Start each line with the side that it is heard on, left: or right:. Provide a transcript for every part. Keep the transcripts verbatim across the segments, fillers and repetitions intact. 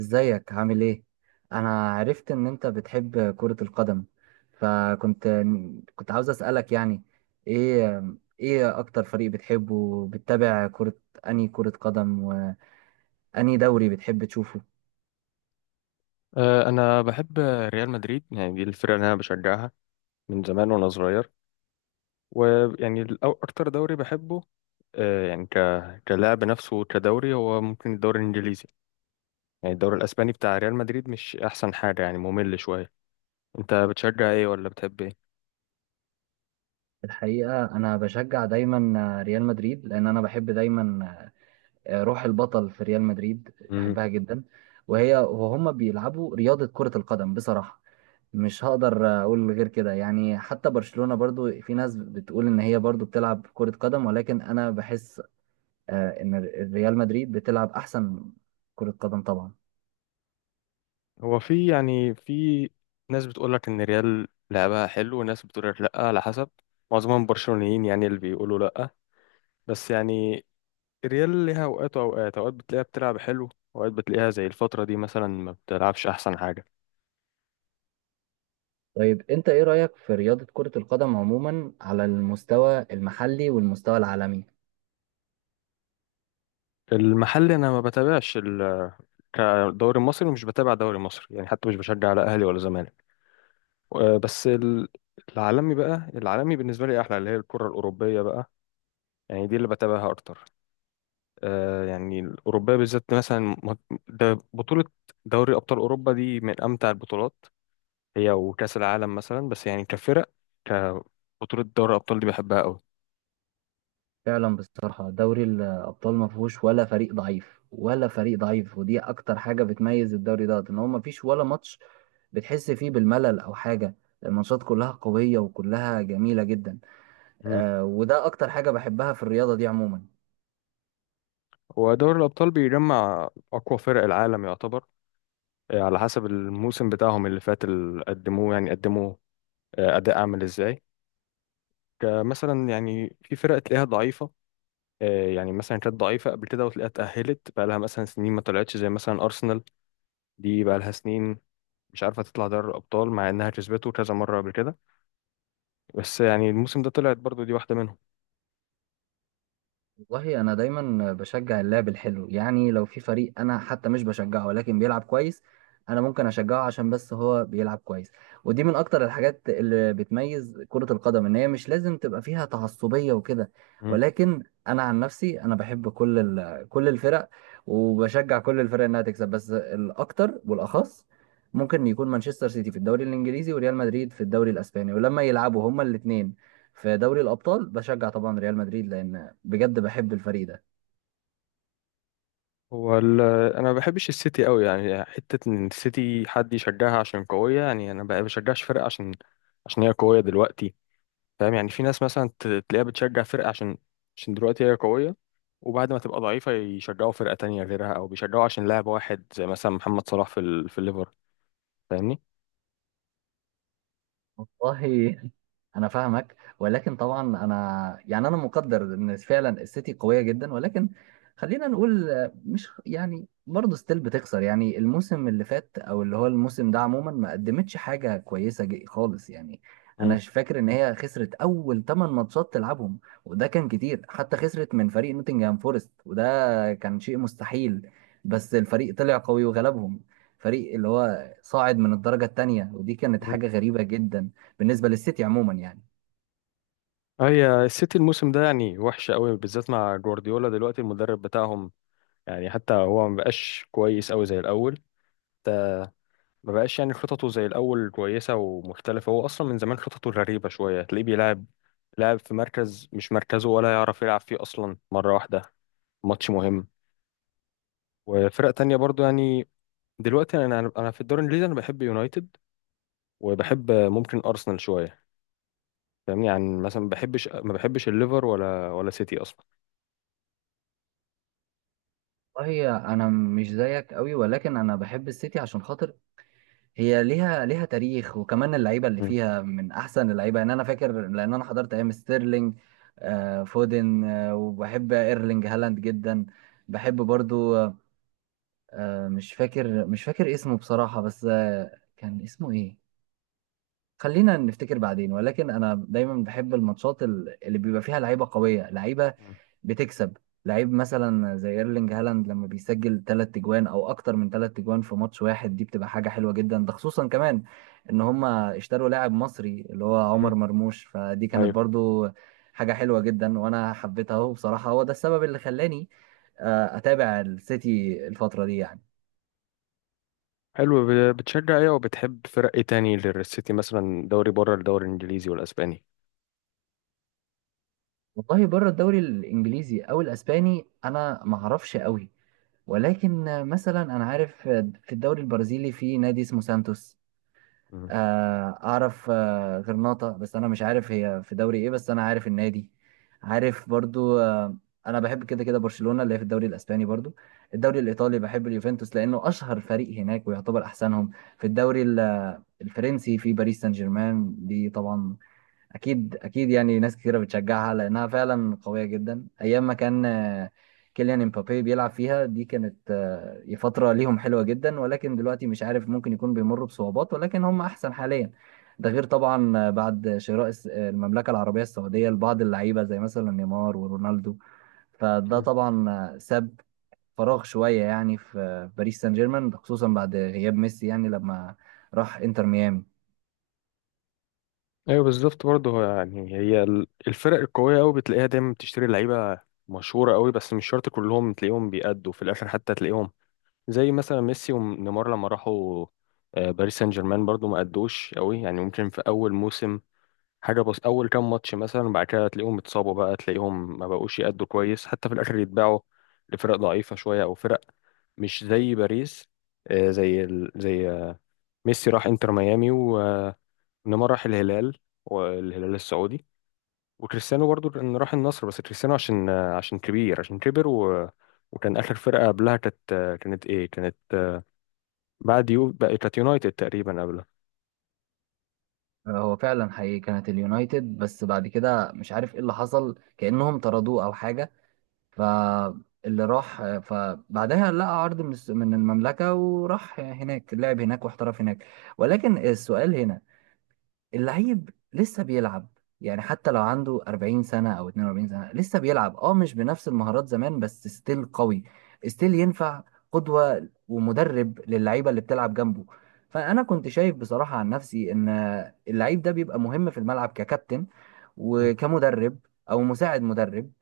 right: ازيك، عامل ايه؟ انا عرفت ان انت بتحب كرة القدم. فكنت كنت عاوز اسألك، يعني ايه ايه اكتر فريق بتحبه، وبتتابع كرة، انهي كرة قدم وانهي دوري بتحب تشوفه؟
left: آه، انا بحب ريال مدريد، يعني دي الفرقه اللي انا بشجعها من زمان وانا صغير. ويعني الأو- اكتر دوري بحبه، آه، يعني ك كلاعب نفسه. كدوري هو ممكن الدوري الانجليزي، يعني الدوري الاسباني بتاع ريال مدريد مش احسن حاجه، يعني ممل شويه. انت بتشجع ايه ولا بتحب
right: الحقيقة انا بشجع دايما ريال مدريد، لان انا بحب دايما روح البطل في ريال مدريد،
left: ايه؟
right: بحبها جدا. وهي وهما بيلعبوا رياضة كرة القدم. بصراحة مش هقدر اقول غير كده، يعني حتى برشلونة برضو في ناس بتقول ان هي برضو بتلعب كرة قدم، ولكن انا بحس آه، ان ريال مدريد بتلعب احسن كرة قدم طبعا.
left: هو في، يعني في ناس بتقول لك ان ريال لعبها حلو وناس بتقول لك لا، على حسب. معظمهم برشلونيين، يعني اللي بيقولوا لا. بس يعني ريال ليها اوقات، واوقات اوقات بتلاقيها بتلعب حلو، اوقات بتلاقيها زي الفترة دي مثلا ما بتلعبش احسن حاجة.
right: طيب، انت ايه رأيك في رياضة كرة القدم عموما، على المستوى المحلي والمستوى العالمي؟
left: المحل انا ما بتابعش ال- كدوري المصري، ومش بتابع دوري مصري، يعني حتى مش بشجع لا اهلي ولا زمالك. و- بس ال- العالمي بقى، العالمي بالنسبة لي احلى، اللي هي الكرة الاوروبية بقى، يعني دي اللي بتابعها اكتر. آه، يعني الأوروبية بالذات مثلا، م- ده بطولة دوري أبطال أوروبا دي من أمتع البطولات، هي وكأس العالم مثلا. بس يعني كفرق، كبطولة دوري الأبطال دي بحبها أوي.
right: فعلا، بصراحة دوري الابطال ما فيهوش ولا فريق ضعيف ولا فريق ضعيف، ودي اكتر حاجة بتميز الدوري ده، ان هو ما فيش ولا ماتش بتحس فيه بالملل او حاجة. الماتشات كلها قوية وكلها جميلة جدا.
left: مم.
right: آه، وده اكتر حاجة بحبها في الرياضة دي عموما.
left: ودوري الأبطال بيجمع أقوى فرق العالم يعتبر، آه، على حسب الموسم بتاعهم اللي فات اللي قدموه، يعني قدموا آه، أداء عامل إزاي. كمثلا يعني في فرق تلاقيها ضعيفة، آه، يعني مثلا كانت ضعيفة قبل كده وتلاقيها اتأهلت، بقى لها مثلا سنين ما طلعتش، زي مثلا أرسنال. دي بقى لها سنين مش عارفة تطلع دوري الأبطال، مع إنها كسبته كذا مرة قبل كده. بس يعني الموسم ده طلعت برضو، دي واحدة منهم.
right: والله انا دايما بشجع اللعب الحلو، يعني لو في فريق انا حتى مش بشجعه ولكن بيلعب كويس، انا ممكن اشجعه عشان بس هو بيلعب كويس. ودي من اكتر الحاجات اللي بتميز كرة القدم، ان هي مش لازم تبقى فيها تعصبية وكده.
left: مم.
right: ولكن انا عن نفسي انا بحب كل ال- كل الفرق، وبشجع كل الفرق انها تكسب، بس الاكتر والاخص ممكن يكون مانشستر سيتي في الدوري الانجليزي وريال مدريد في الدوري الاسباني. ولما يلعبوا هما الاثنين في دوري الابطال، بشجع طبعا ريال مدريد، لان بجد بحب الفريق ده.
left: هو ال- أنا ما بحبش السيتي قوي، يعني حتة إن السيتي حد يشجعها عشان قوية، يعني أنا ما بشجعش فرقة عشان عشان هي قوية دلوقتي. فاهم؟ يعني في ناس مثلا ت- تلاقيها بتشجع فرقة عشان عشان دلوقتي هي قوية، وبعد ما تبقى ضعيفة يشجعوا فرقة تانية غيرها، أو بيشجعوا عشان لاعب واحد زي مثلا محمد صلاح في ال... في الليفر. فاهمني؟
right: والله، انا فاهمك، ولكن طبعا انا، يعني انا مقدر ان فعلا السيتي قويه جدا، ولكن خلينا نقول آه، مش، يعني برضه ستيل بتخسر، يعني الموسم اللي فات او اللي هو الموسم ده عموما ما قدمتش حاجه كويسه ج- خالص، يعني. انا مش فاكر ان هي خسرت اول تمان ماتشات تلعبهم، وده كان كتير. حتى خسرت من فريق نوتنجهام فورست، وده كان شيء مستحيل. بس الفريق طلع قوي وغلبهم، فريق اللي هو صاعد من الدرجة التانية، ودي كانت حاجة غريبة جدا بالنسبة للسيتي عموما، يعني.
left: اه، هي السيتي الموسم ده يعني وحش قوي، بالذات مع جوارديولا دلوقتي المدرب بتاعهم. يعني حتى هو ما بقاش كويس قوي زي الاول، ما بقاش يعني خططه زي الاول كويسه ومختلفه. هو اصلا من زمان خططه غريبه شويه، تلاقيه بيلعب لاعب في مركز مش مركزه ولا يعرف يلعب فيه اصلا، مره واحده ماتش مهم. وفرق تانية برضو يعني. دلوقتي انا انا في الدوري الانجليزي انا بحب يونايتد، وبحب ممكن ارسنال شويه. فاهمني؟ يعني مثلا ما بحبش ما بحبش الليفر ولا ولا سيتي اصلا.
right: والله انا مش زيك قوي، ولكن انا بحب السيتي عشان خاطر هي، ليها ليها تاريخ، وكمان اللعيبه اللي
left: مم.
right: فيها من احسن اللعيبه. يعني انا فاكر لان انا حضرت ايام ستيرلينج، آه، فودن، آه، وبحب ايرلينج هالاند جدا. بحب برضو، آه، مش فاكر مش فاكر اسمه بصراحه، بس آه، كان اسمه ايه. خلينا نفتكر بعدين. ولكن انا دايما بحب الماتشات ال- اللي بيبقى فيها لعيبه قويه، لعيبه
left: مم.
right: بتكسب. لعيب مثلا زي ايرلينج هالاند لما بيسجل تلات تجوان او اكتر من تلات تجوان في ماتش واحد، دي بتبقى حاجة حلوة جدا. ده خصوصا كمان ان هما اشتروا لاعب مصري اللي هو
left: مم.
right: عمر مرموش، فدي كانت
left: ايوه.
right: برضو حاجة حلوة جدا، وانا حبيتها اهو. بصراحة هو ده السبب اللي خلاني آه، اتابع السيتي الفترة دي، يعني.
left: حلو، ب- بتشجع ايه وبتحب فرق ايه تاني غير السيتي، مثلا دوري بره الدوري الانجليزي والاسباني؟
right: والله بره الدوري الانجليزي او الاسباني انا ما اعرفش قوي، ولكن آه، مثلا انا عارف آه، في الدوري البرازيلي في نادي اسمه سانتوس.
left: مم.
right: آه، اعرف آه، غرناطة، بس انا مش عارف هي في دوري ايه، بس انا عارف النادي. عارف برضو آه، انا بحب كده كده برشلونة، اللي هي في الدوري الاسباني برضو. الدوري الايطالي بحب اليوفنتوس، لانه اشهر فريق هناك ويعتبر احسنهم. في الدوري ال- الفرنسي في باريس سان جيرمان، دي طبعا اكيد اكيد، يعني ناس كثيره بتشجعها لانها فعلا قويه جدا، ايام ما كان آه، كيليان امبابي بيلعب فيها. دي كانت آه، فتره ليهم حلوه جدا، ولكن دلوقتي مش عارف، ممكن يكون بيمروا بصعوبات، ولكن هم احسن حاليا. ده غير طبعا آه، بعد شراء الس- آه، المملكه العربيه السعوديه لبعض اللعيبه زي مثلا نيمار ورونالدو. فده
left: مم.
right: طبعا آه، ساب فراغ شويه، يعني في آه، باريس سان جيرمان، خصوصا بعد غياب ميسي، يعني لما راح انتر ميامي.
left: ايوه، بالظبط برضه. هو يعني هي ال- الفرق القويه قوي بتلاقيها دايما بتشتري لعيبه مشهوره قوي، بس مش شرط كلهم تلاقيهم بيأدوا في الاخر، حتى تلاقيهم زي مثلا ميسي ونيمار لما راحوا آه، باريس سان جيرمان برضه ما أدوش قوي. يعني ممكن في اول موسم حاجة، بس أول كام ماتش مثلا، بعد كده تلاقيهم اتصابوا بقى، تلاقيهم ما بقوش يأدوا كويس، حتى في الآخر يتباعوا لفرق ضعيفة شوية أو فرق مش زي باريس. آه، زي ال... زي، آه، ميسي راح انتر ميامي، ونيمار راح الهلال، والهلال السعودي. وكريستيانو برضو إن راح النصر، بس كريستيانو عشان آه، عشان كبير، عشان كبر و... وكان آخر فرقة قبلها كانت، آه، كانت إيه، كانت، آه، بعد يو بقى كانت يونايتد تقريبا قبلها.
right: هو فعلا حقيقي كانت اليونايتد، بس بعد كده مش عارف ايه اللي حصل، كأنهم طردوه او حاجة. فاللي راح، فبعدها لقى عرض من الس- من المملكة، وراح هناك، لعب هناك واحترف هناك. ولكن السؤال هنا، اللعيب لسه بيلعب، يعني حتى لو عنده أربعين سنة أو اتنين وأربعين سنة لسه بيلعب، اه مش بنفس المهارات زمان، بس ستيل قوي، ستيل ينفع قدوة ومدرب للعيبة اللي بتلعب جنبه. فأنا كنت شايف بصراحة عن نفسي إن اللعيب ده بيبقى مهم في الملعب ككابتن، وكمدرب او مساعد مدرب،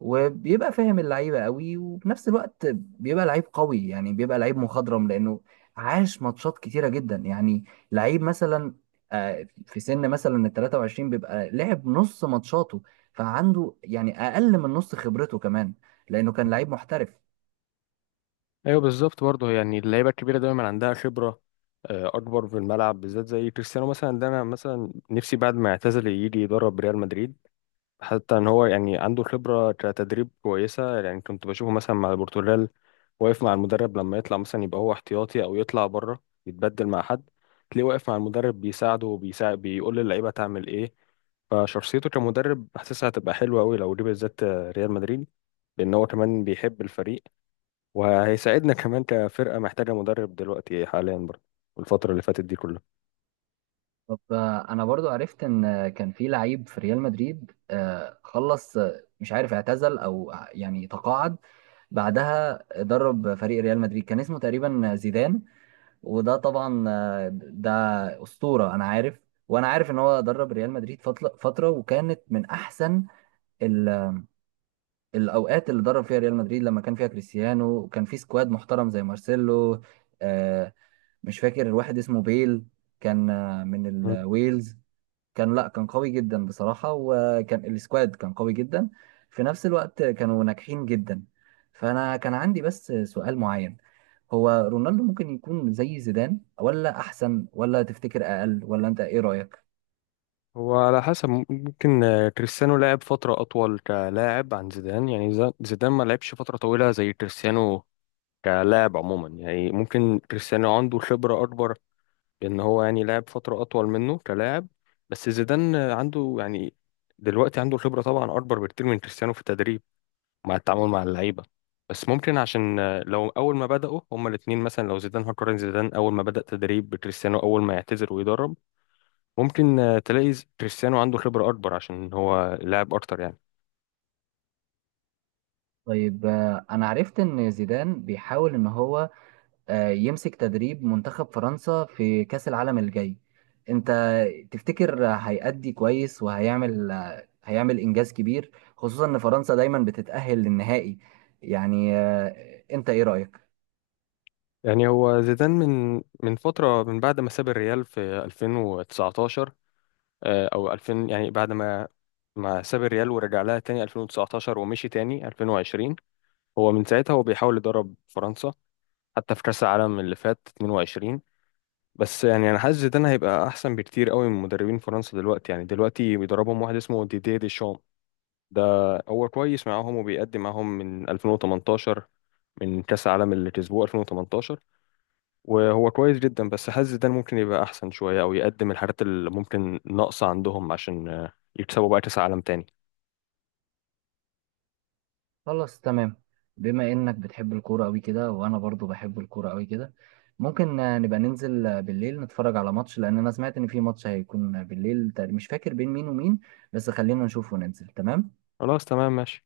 right: وبيبقى فاهم اللعيبه قوي، وفي نفس الوقت بيبقى لعيب قوي، يعني بيبقى لعيب مخضرم لانه عاش ماتشات كتيره جدا، يعني لعيب مثلا آه، في سن مثلا ال تلاتة وعشرين بيبقى لعب نص ماتشاته، فعنده يعني اقل من نص خبرته كمان، لانه كان لعيب محترف.
left: ايوه، بالظبط برضه، يعني اللعيبه الكبيره دايما عندها خبره آه، اكبر في الملعب، بالذات زي كريستيانو مثلا. ده انا مثلا نفسي بعد ما يعتزل يجي يدرب ريال مدريد، حتى ان هو يعني عنده خبره كتدريب كويسه. يعني كنت بشوفه مثلا مع البرتغال واقف مع المدرب، لما يطلع مثلا يبقى هو احتياطي او يطلع بره يتبدل مع حد، تلاقيه واقف مع المدرب بيساعده، وبيساعد بيقول للعيبه تعمل ايه. فشخصيته كمدرب حاسسها هتبقى حلوه قوي لو جه بالذات آه، ريال مدريد، لان هو كمان بيحب الفريق، وهيساعدنا كمان كفرقة محتاجة مدرب دلوقتي حاليا برضه، الفترة اللي فاتت دي كلها.
right: طب آه، انا برضو عرفت ان آه، كان في لعيب في ريال مدريد آه، خلص، آه، مش عارف اعتزل او آه، يعني تقاعد، بعدها درب فريق ريال مدريد، كان اسمه تقريبا زيدان. وده طبعا آه، ده أسطورة انا عارف. وانا عارف ان هو درب ريال مدريد فتل- فترة، وكانت من احسن ال- الاوقات اللي درب فيها ريال مدريد، لما كان فيها كريستيانو وكان في سكواد محترم زي مارسيلو، آه، مش فاكر واحد اسمه بيل، كان آه، من
left: مم.
right: الويلز. كان لا كان قوي جدا بصراحة، وكان السكواد كان قوي جدا، في نفس الوقت كانوا ناجحين جدا. فأنا كان عندي بس سؤال معين، هو رونالدو ممكن يكون زي زيدان ولا أحسن ولا تفتكر أقل، ولا أنت إيه رأيك؟
left: هو على حسب، ممكن آه، كريستيانو لعب فترة أطول كلاعب عن زيدان، يعني ز- زيدان ما لعبش فترة طويلة زي كريستيانو كلاعب عموما. يعني ممكن كريستيانو عنده خبرة أكبر، إن هو يعني لعب فترة أطول منه كلاعب. بس زيدان آه، عنده، يعني دلوقتي عنده خبرة طبعا أكبر بكتير من كريستيانو في التدريب، مع التعامل مع اللعيبه. بس ممكن عشان آه، لو اول ما بداوا هما الاثنين مثلا، لو زيدان، هقارن زيدان اول ما بدا تدريب بكريستيانو اول ما يعتزل ويدرب، ممكن آه، تلاقي ز- كريستيانو عنده خبره اكبر عشان هو لاعب اكتر يعني.
right: طيب آه، أنا عرفت إن زيدان بيحاول إن هو آه، يمسك تدريب منتخب فرنسا في كأس العالم الجاي. انت تفتكر هيأدي كويس، وهيعمل آه، هيعمل إنجاز كبير، خصوصا ان فرنسا دايما بتتأهل للنهائي؟ يعني آه، انت ايه رأيك؟
left: يعني هو زيدان من من فتره، من بعد ما ساب الريال في ألفين وتسعة عشر، آه، او ألفين، يعني بعد ما ما ساب الريال ورجع لها تاني ألفين وتسعة عشر ومشي تاني ألفين وعشرين. هو من ساعتها هو بيحاول يدرب فرنسا، حتى في كأس العالم اللي فات اتنين وعشرين. بس يعني انا حاسس زيدان هيبقى احسن بكتير قوي من مدربين فرنسا دلوقتي، يعني دلوقتي بيدربهم واحد اسمه ديديه ديشام. ده هو كويس معاهم وبيقدم معاهم من ألفين وتمنتاشر، من كاس العالم اللي كسبوه ألفين وتمنتاشر، وهو كويس جدا. بس حاسس زيدان ممكن يبقى احسن شويه او يقدم الحاجات اللي ممكن ناقصه عندهم عشان آه، يكسبوا بقى كاس عالم تاني.
right: خلاص تمام. بما انك بتحب الكورة قوي كده، وانا برضو بحب الكورة قوي كده، ممكن آه، نبقى ننزل آه، بالليل نتفرج على ماتش، لان انا سمعت ان في ماتش هيكون بالليل تقريباً- مش فاكر بين مين ومين، بس خلينا نشوف وننزل تمام.
left: خلاص، تمام، ماشي.